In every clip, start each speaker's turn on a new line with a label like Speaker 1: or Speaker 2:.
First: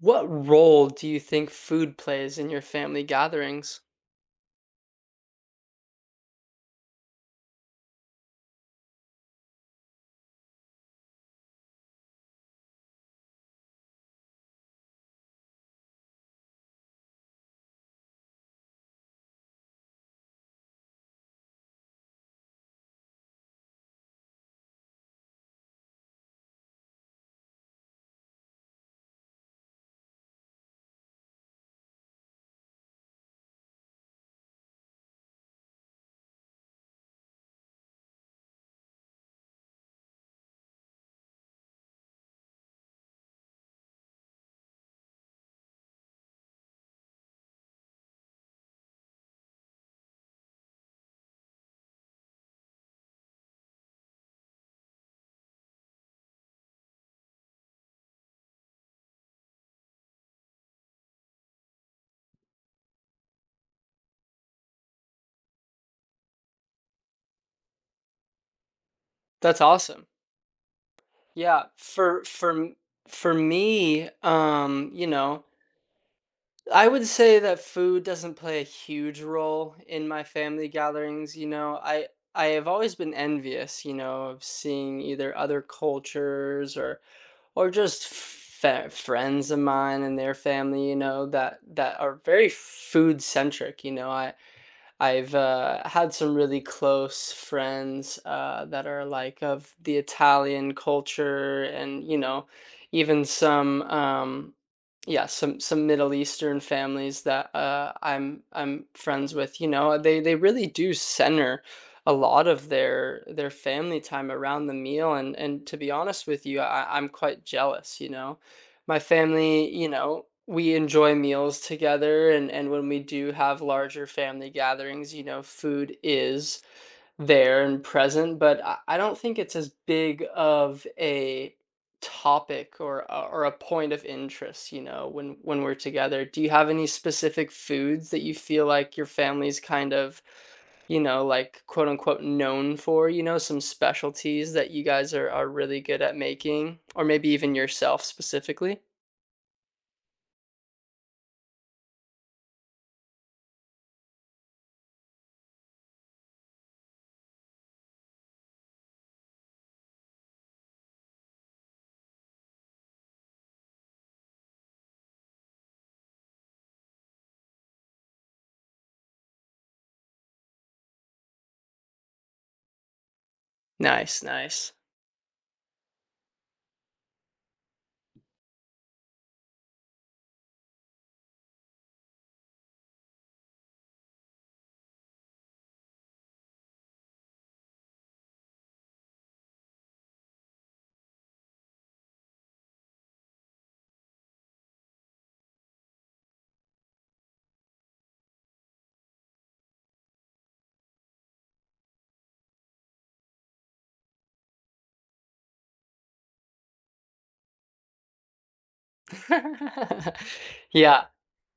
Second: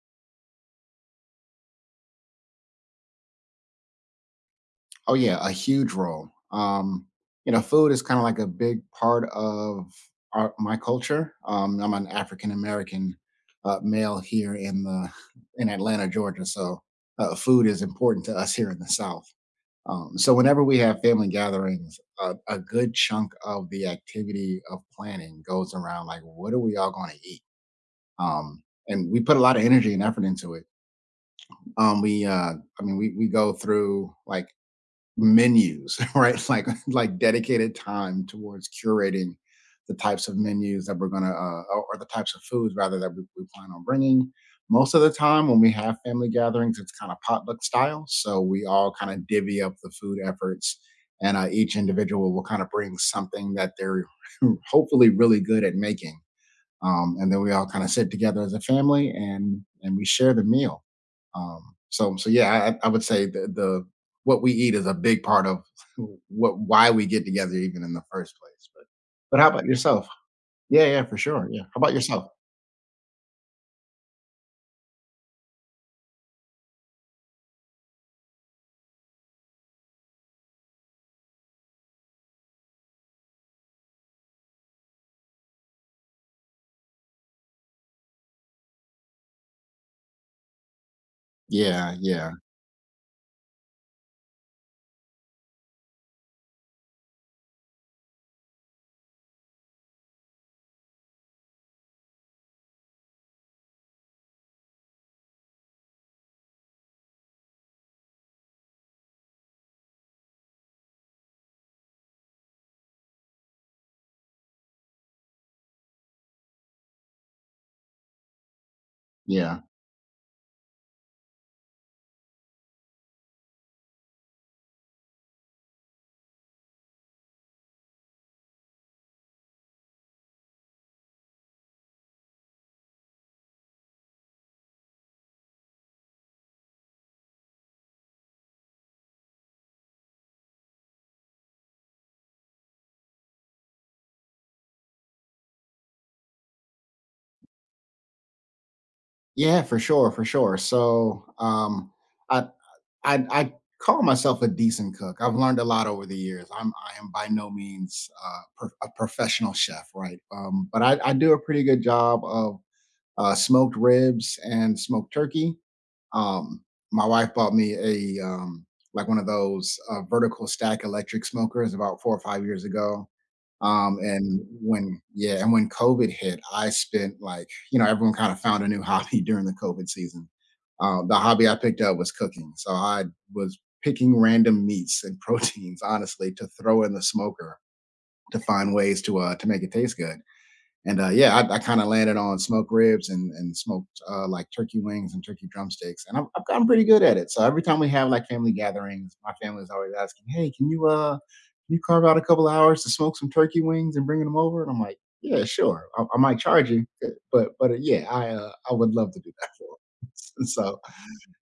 Speaker 1: What role do you think food plays in your family gatherings?
Speaker 2: Oh yeah, a huge role. Food is kind of like a big part of my culture. I'm an African American male here in the in Atlanta, Georgia. So food is important to us here in the South. So whenever we have family gatherings, a good chunk of the activity of planning goes around like, what are we all going to eat? And we put a lot of energy and effort into it. Um, we, uh, I mean, we go through like menus, right? Like dedicated time towards curating the types of menus that we're gonna or the types of foods rather that we plan on bringing. Most of the time, when we have family gatherings, it's kind of potluck style, so we all kind of divvy up the food efforts, and each individual will kind of bring something that they're hopefully really good at making and then we all kind of sit together as a family and we share the meal. So yeah, I would say the what we eat is a big part of what why we get together even in the first place. But how
Speaker 1: That's
Speaker 2: about
Speaker 1: awesome.
Speaker 2: yourself? Yeah, yeah, for sure. Yeah.
Speaker 1: Yeah,
Speaker 2: How about yourself?
Speaker 1: for me, you know, I would say that food doesn't play a huge role in my family gatherings. I I have always been envious, you know, of seeing either other cultures or or just friends of mine and their family, you know, that
Speaker 2: Yeah,
Speaker 1: that are
Speaker 2: yeah,
Speaker 1: very food centric. I I've had some really close friends that are like of the Italian culture, and you know, even some yeah, some Middle Eastern families that I'm friends with. You know, they really do center a lot of their family time around the meal, and to be honest with you, I'm quite jealous. You know. My
Speaker 2: yeah,
Speaker 1: family, you know, we enjoy meals together and when we do have larger family gatherings, you know, food is there and present, but I don't think it's as big of a topic or a point of interest, you know, when we're together. Do you have any specific foods that you feel like your family's kind of, you know, like quote unquote known for, you know, some specialties that you guys are really good at making, or maybe even yourself specifically?
Speaker 2: yeah, for sure, for sure. So um, I I I call myself a decent cook. I've learned a lot over the years. I am by no means a professional chef, right? But I do a pretty good job of smoked ribs and smoked turkey. Um, my wife bought me a like one of those vertical stack electric smokers about four or five years ago. Um,
Speaker 1: Nice,
Speaker 2: and
Speaker 1: nice.
Speaker 2: when yeah, and when COVID hit, I spent like, you know, everyone kind of found a new hobby during the COVID season. The hobby I picked up was cooking, so I was picking random meats and proteins, honestly, to throw in the smoker to find ways to make it taste good. And yeah, I kind of landed on smoked ribs and smoked like turkey wings and turkey drumsticks, and I've gotten pretty good at it. So every time we have like family gatherings, my family's always asking, "Hey, can you carve out a couple of hours to smoke some turkey wings and bring them over?" And I'm like, "Yeah, sure. I might charge you, but yeah, I would love to do that for 'em." So
Speaker 1: Yeah,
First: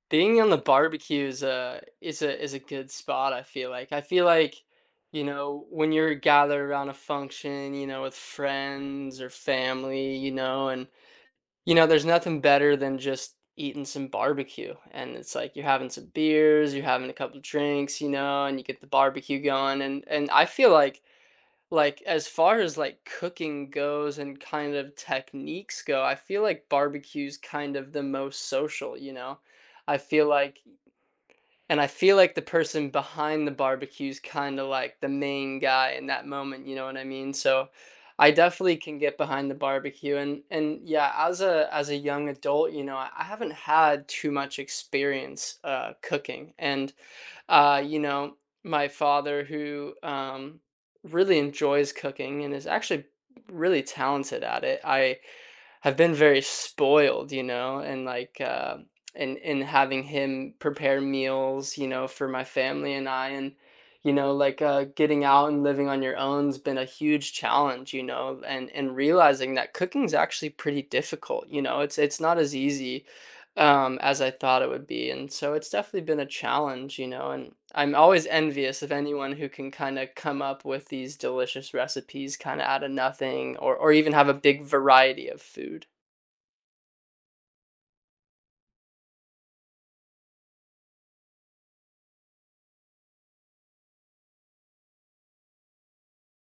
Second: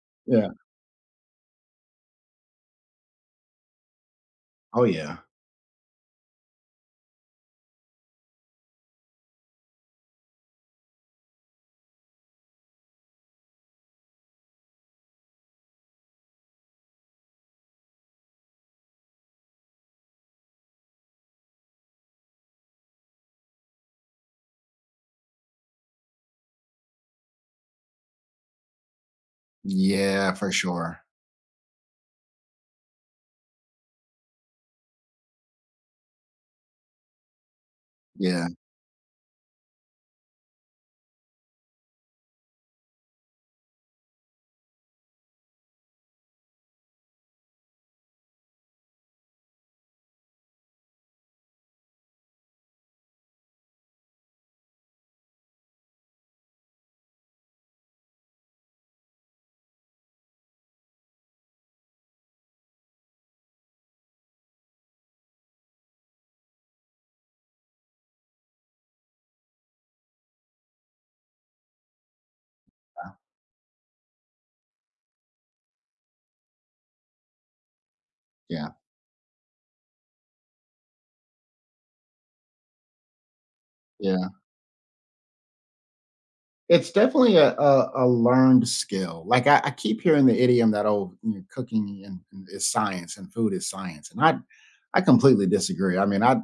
Speaker 1: being on
Speaker 2: yeah,
Speaker 1: the barbecue is a is a good spot, I feel like. I feel like,
Speaker 2: oh yeah,
Speaker 1: you know, when you're gathered around a function, you know, with friends or family, you know, and you know, there's nothing better than just eating some barbecue. And it's like you're having some beers, you're having a couple drinks, you know, and you get the barbecue going and I feel like, as far as, like, cooking goes and kind of techniques go, I feel like barbecue's kind of the most social, you know? I feel
Speaker 2: yeah for
Speaker 1: like
Speaker 2: sure,
Speaker 1: and I feel like the person behind the barbecue's kinda like the main guy in that moment, you know what I mean? So, I
Speaker 2: yeah,
Speaker 1: definitely can get behind the barbecue, and yeah, as a young adult, you know, I haven't had too much experience, cooking, and you know, my father who really enjoys cooking and is actually really talented at it. I have been very spoiled, you know, and like in having him prepare meals, you know, for my family and I and you know, like getting out and living on your own's been a huge challenge, you know, and realizing that cooking's actually pretty difficult, you know. It's not as easy as I thought it would be. And so it's definitely been a challenge, you know, and I'm always
Speaker 2: yeah,
Speaker 1: envious of anyone who can kind of come up with these delicious recipes kind of out of nothing, or or even
Speaker 2: yeah.
Speaker 1: have a big variety of food.
Speaker 2: It's definitely a learned skill. Like I keep hearing the idiom that, oh, you know, cooking and is science and food is science, and I completely disagree. I mean, I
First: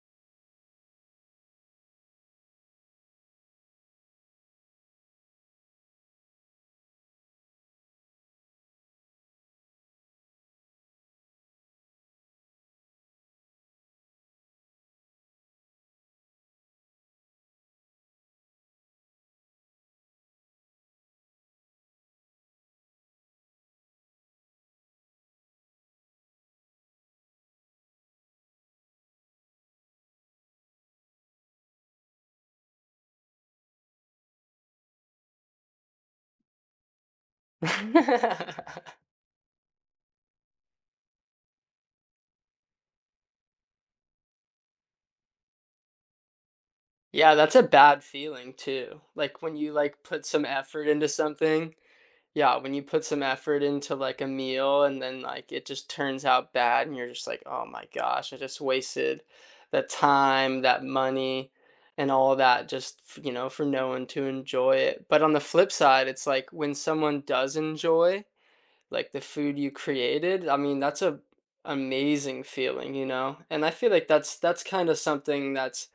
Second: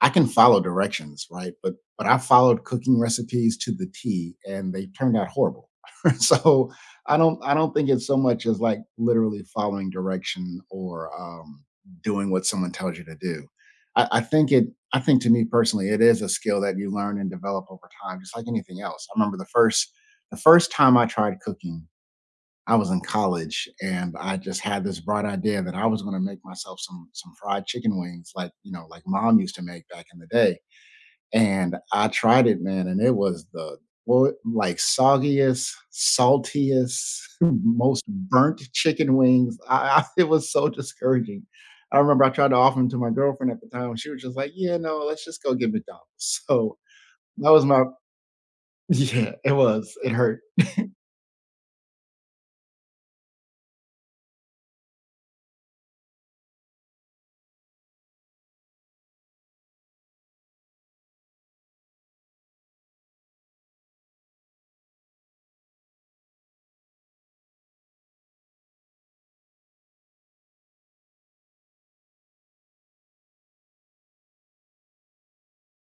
Speaker 2: I can follow directions, right? But I followed cooking recipes to the T, and they turned out horrible. So I don't think it's so much as like literally following direction or doing what someone tells you to do. I think it. I think to me personally, it is a skill that you learn and develop over time, just like anything else. I remember the first time I tried cooking, I was in college, and I just had this bright idea that I was going to make myself some fried chicken wings, like, you know, like mom used to make back in the day. And I tried it, man, and it was like, soggiest, saltiest, most burnt chicken wings. I it was so discouraging. I remember I tried to offer them to my girlfriend at the time. And she was just like, "Yeah, no, let's just go get McDonald's." So
Speaker 1: Yeah,
Speaker 2: that
Speaker 1: that's a
Speaker 2: was my
Speaker 1: bad feeling too.
Speaker 2: yeah.
Speaker 1: Like
Speaker 2: It
Speaker 1: when you
Speaker 2: was.
Speaker 1: like
Speaker 2: It
Speaker 1: put
Speaker 2: hurt.
Speaker 1: some effort into something. Yeah, when you put some effort into, like, a meal and then, like, it just turns out bad and you're just like, "Oh my gosh, I just wasted that time, that money, and all that just f you know, for no one to enjoy it." But on the flip side, it's like when someone does enjoy, like, the food you created, I mean, that's a amazing feeling, you know? And I feel like that's kinda something that's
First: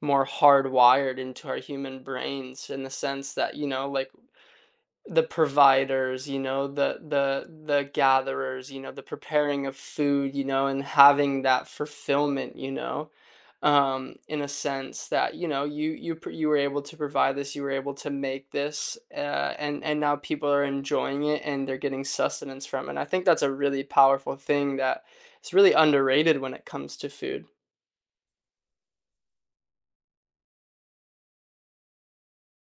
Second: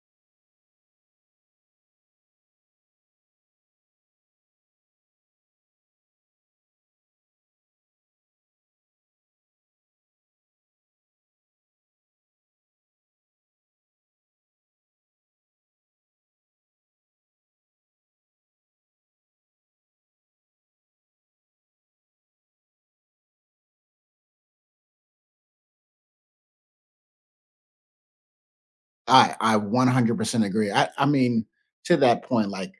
Speaker 1: more hardwired into our human brains in the sense that, you know, like the providers, you know, the gatherers, you know, the preparing of food, you know, and having that fulfillment, you know, in a sense that you know you were able to provide this, you were able to make this, and now people are enjoying it and they're getting sustenance from it. And I think that's a really powerful thing that is really underrated when it comes to food,
Speaker 2: I 100% agree. I mean, to that point, like,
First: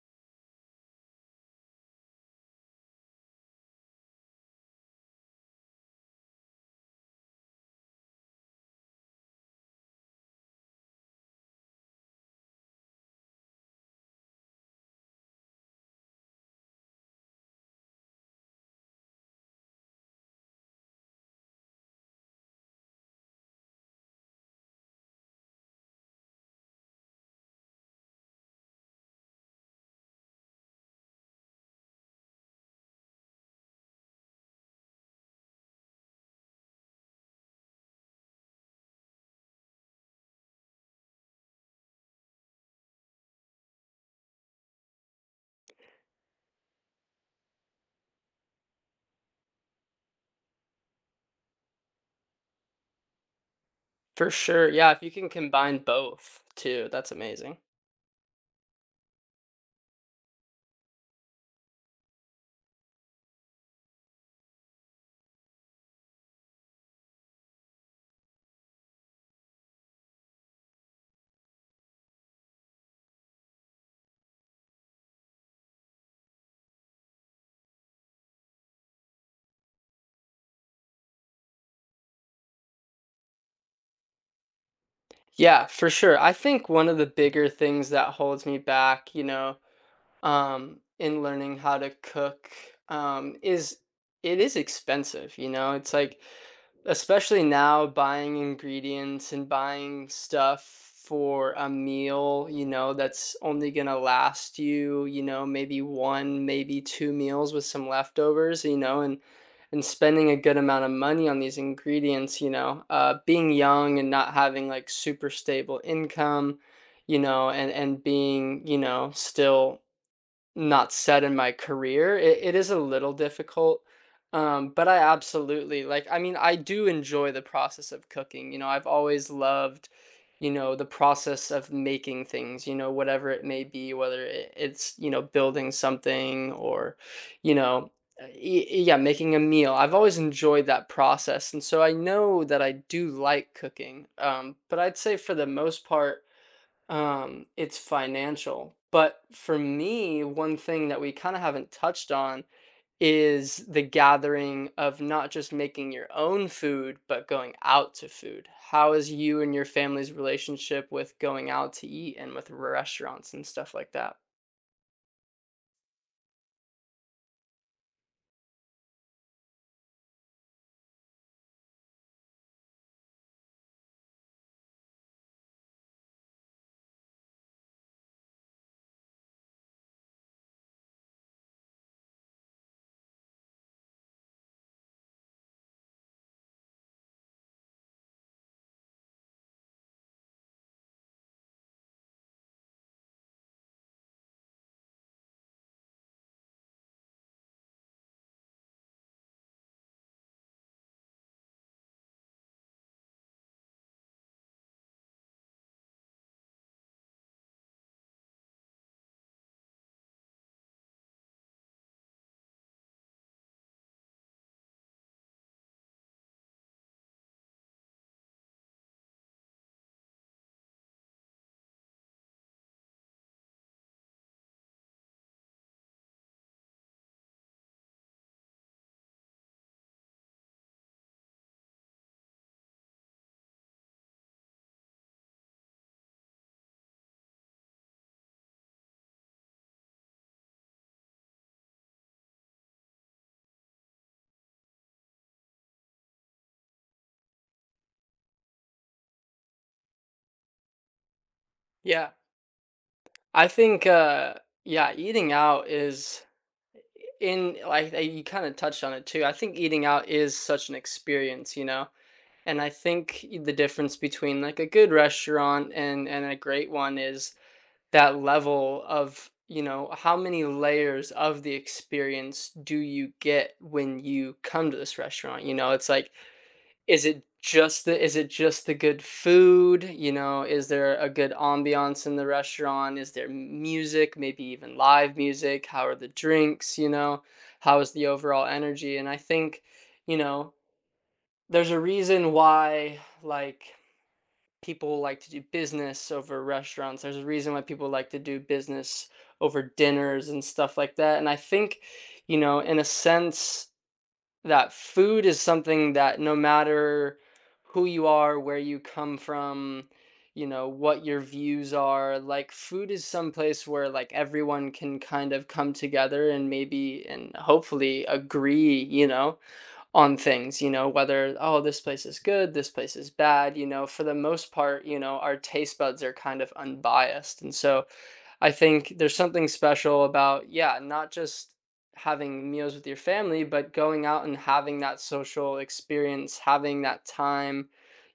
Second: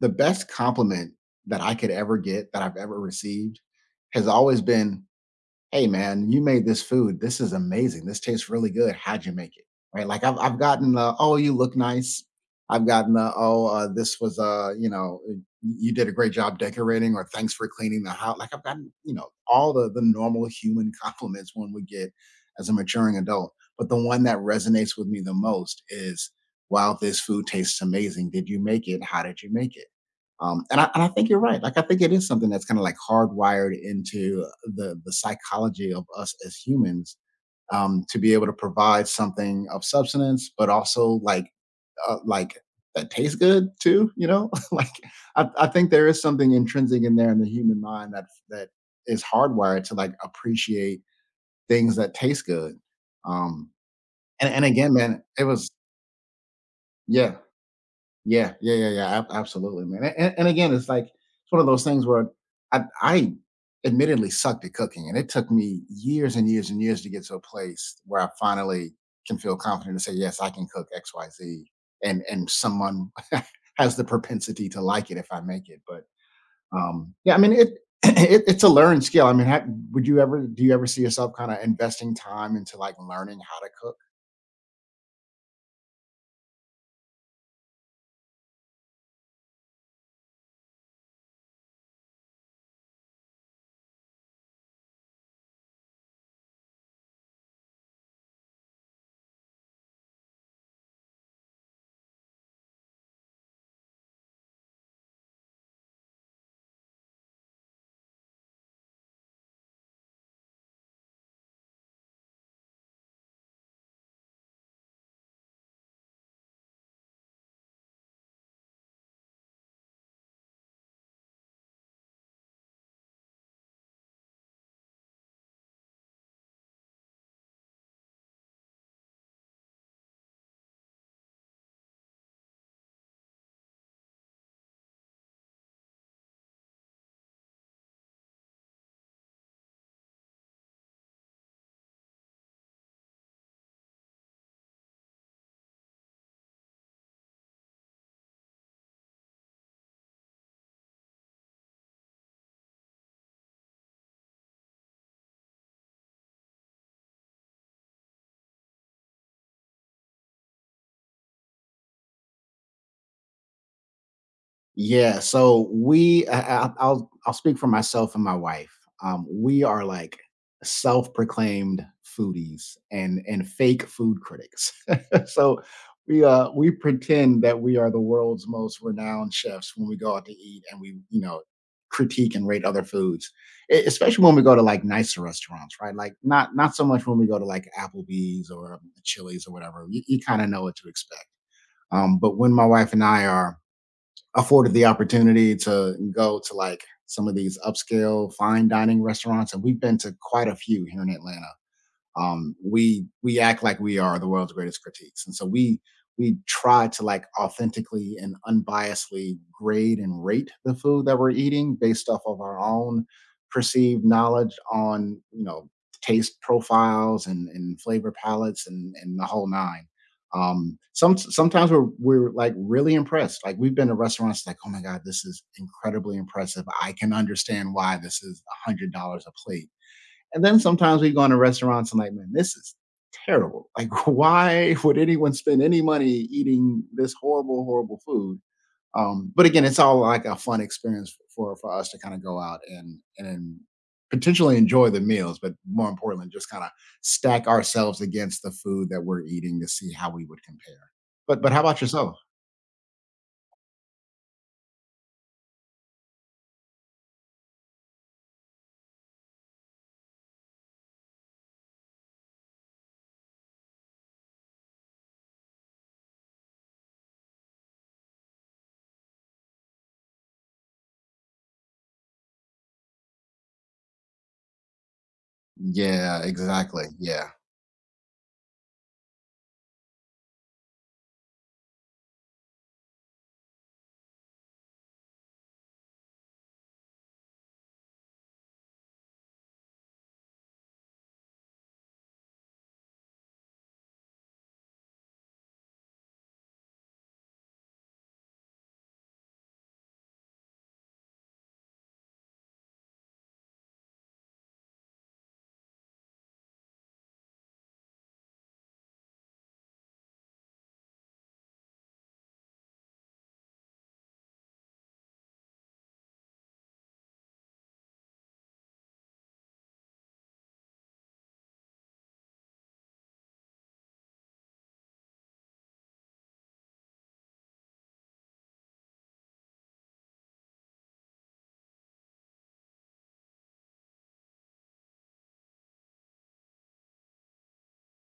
Speaker 2: the best compliment that I could ever get that I've ever received has always been, "Hey man, you made this food, this is amazing, this tastes really good, how'd you make it?" I've gotten the, "Oh, you look nice." I've gotten the, this was you know you did a great job decorating," or, "Thanks for cleaning the house." Like, I've gotten, you know, all the normal human compliments one would get as a maturing adult, but the one that resonates with me the most is, "Wow, this food tastes amazing, did you make it? How did you make it?" And I think you're right. Like, I think it is something that's kind of like hardwired into the psychology of us as humans to be able to provide something of substance, but also like that tastes good too. You know, like, I think there is something intrinsic in there in the human mind that is hardwired to like appreciate things that taste good. Um,
Speaker 1: for
Speaker 2: and
Speaker 1: sure. Yeah,
Speaker 2: again,
Speaker 1: if you
Speaker 2: man,
Speaker 1: can
Speaker 2: it was,
Speaker 1: combine both too, that's
Speaker 2: yeah.
Speaker 1: amazing.
Speaker 2: Yeah, yeah, yeah, yeah, ab absolutely, man, a and again, it's like it's one of those things where I admittedly sucked at cooking, and it took me years and years and years to get to a place where I finally can feel confident to say, "Yes, I can cook XYZ," and someone has the propensity to like it if I make it, but, yeah, I mean, it it's a learned skill, I mean, ha would you ever, do you ever see yourself kinda investing time into, like, learning how to cook?
Speaker 1: Yeah, for sure. I think one of the bigger things that holds me back, you know, in learning how to cook, is it is expensive, you know? It's like especially now, buying ingredients and buying stuff for a meal, you know, that's only gonna last you, you know, maybe one, maybe two meals with some leftovers, you know, and spending a good amount of money on these ingredients, you know, being young and not having like super stable income, you know, and being, you know, still not set in my career, it is a little difficult, but I absolutely like, I mean, I do enjoy the process of cooking, you know, I've always loved, you know, the process of making things, you know, whatever it may be, whether it's, you know, building something or, you know, y yeah, making a meal. I've always enjoyed that process, and so I know that I do like cooking, but I'd say for the most part, it's financial. But for me, one thing that we kind of haven't touched on is the gathering of not just making your own food, but going out to food. How is you and your family's relationship with going out to eat and with restaurants and stuff like that?
Speaker 2: Yeah, so we I I'll speak for myself and my wife. We are, like, self-proclaimed foodies and fake food critics. So, we pretend that we are the world's most renowned chefs when we go out to eat and we, you know, critique and rate other foods, e especially when we go to, like, nicer restaurants, right? Like, not so much when we go to, like, Applebee's or Chili's or whatever. You kinda know what to expect. But when my wife and I are afforded the opportunity to go to like some of these upscale fine dining restaurants, and we've been to quite a few here in Atlanta, we act like we are the world's greatest critiques, and so we try to like authentically and unbiasedly grade and rate the food that we're eating based off of our own perceived knowledge on, you know, taste profiles and flavor palettes and the whole nine. Sometimes we're like really impressed. Like, we've been to restaurants like, oh my god, this is incredibly impressive. I can understand why this is $100 a plate. And then sometimes we go into restaurants and like, man, this is terrible. Like, why would anyone spend any money eating this horrible, horrible food? But again, it's all like a fun experience for us to kind of go out and potentially enjoy the meals, but more importantly, just kind of stack ourselves against the food that we're eating to see how we would compare. But how about
Speaker 1: Yeah,
Speaker 2: yourself?
Speaker 1: I think, yeah, eating out is in like you kind of touched on it too. I think eating out is such an experience, you know. And I think the difference between like a good restaurant and a great one is that level of, you know, how many layers of the experience do you get when you come to this restaurant? You know, it's like,
Speaker 2: Yeah, exactly. Yeah,
Speaker 1: is it just the good food? You know, is there a good ambiance in the restaurant? Is there music, maybe even live music? How are the drinks? You know, how is the overall energy? And I think, you know, there's a reason why like people like to do business over restaurants. There's a reason why people like to do business over dinners and stuff like that. And I think, you know, in a sense, that food is something that no matter who you are, where you come from, you know, what your views are, like food is some place where like everyone can kind of come together and maybe and hopefully agree, you know, on things, you know, whether, oh, this place is good, this place is bad, you know, for the most part, you know, our taste buds are kind of unbiased. And so I think there's something special about, yeah, not just having meals with your family, but going out and having that social experience, having that time,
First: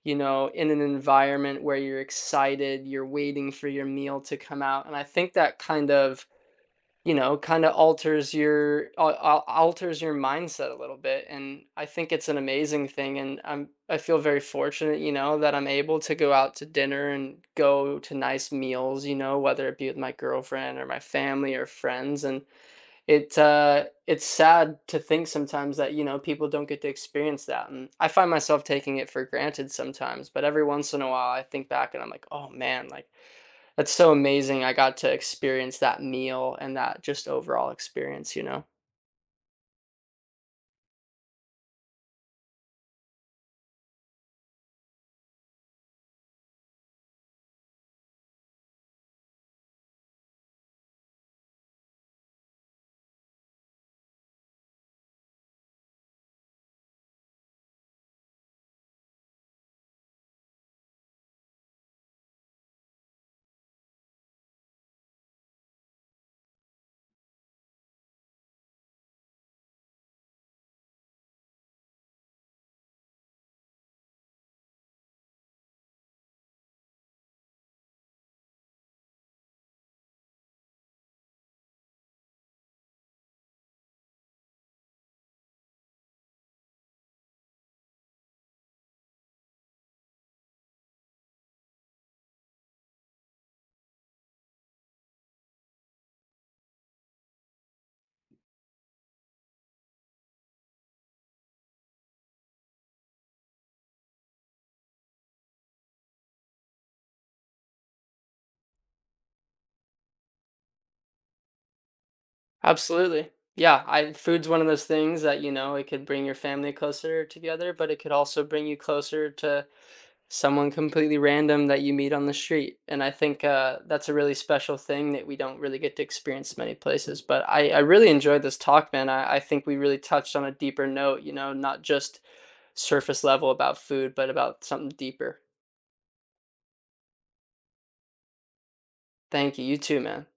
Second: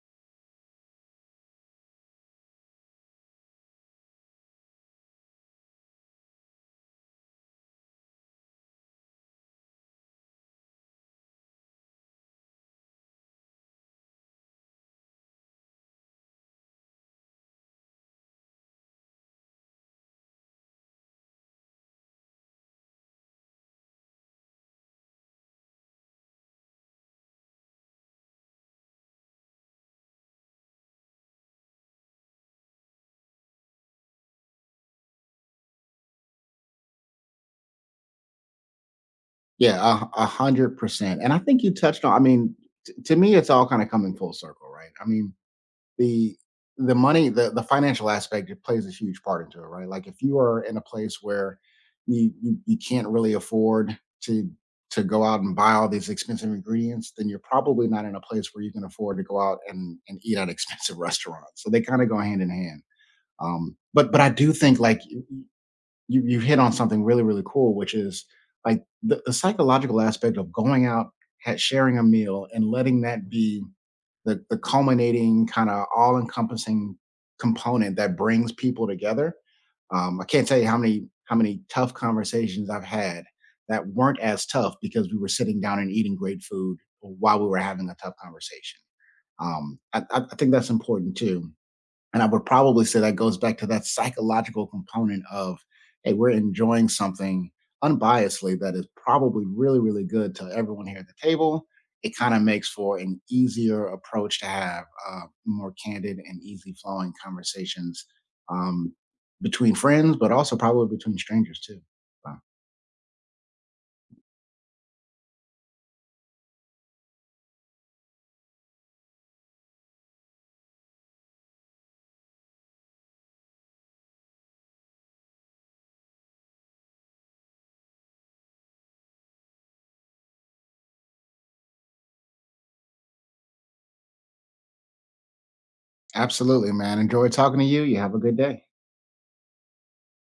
Speaker 1: you know, in an environment where you're excited, you're waiting for your meal to come out. And I think that kind of you know, kinda alters your al al alters your mindset a little bit, and I think it's an amazing thing, and I'm I feel very fortunate, you know, that I'm able to go out to dinner and go to nice meals, you know, whether it be with my girlfriend or my family or friends, and it, it's sad to think sometimes that, you know, people don't get to experience that, and I find myself taking it for granted sometimes, but every once in a while, I think back and I'm like, "Oh, man," like that's so amazing I got to experience that meal and that just overall experience, you know?
Speaker 2: yeah, a 100%. And I think you touched on. I mean, to me, it's all kind of coming full circle, right? I mean, the the money, the financial aspect, it plays a huge part into it, right? Like, if you are in a place where you can't really afford to go out and buy all these expensive ingredients, then you're probably not in a place where you can afford to go out and eat at expensive restaurants, so they kind of go hand in hand. But I do think like you hit on something really, really cool, which is like the psychological aspect of going out, sharing a meal, and letting that be the culminating, kind of all encompassing component that brings people together. I can't tell you how many tough conversations I've had that weren't as tough because we were sitting down and eating great food while we were having a tough conversation. I I think that's important too. And I would probably say that goes back to that psychological component of, hey, we're enjoying something unbiasedly that is probably really, really good to everyone here at the table. It kind of makes for an easier approach to have more candid and easy flowing conversations um, between friends, but also probably between strangers too.
Speaker 1: Absolutely. Yeah, I food's one of those things that, you know, it could bring your family closer together, but it could also bring you closer to someone completely random that you meet on the street. And I think that's a really special thing that we don't really get to experience many places. But I really enjoyed this talk, man. I think we really touched on a deeper note, you know, not just surface level about food, but about something deeper.
Speaker 2: Absolutely, man. Enjoy talking to you. You have a good day.
Speaker 1: Thank you. You too, man.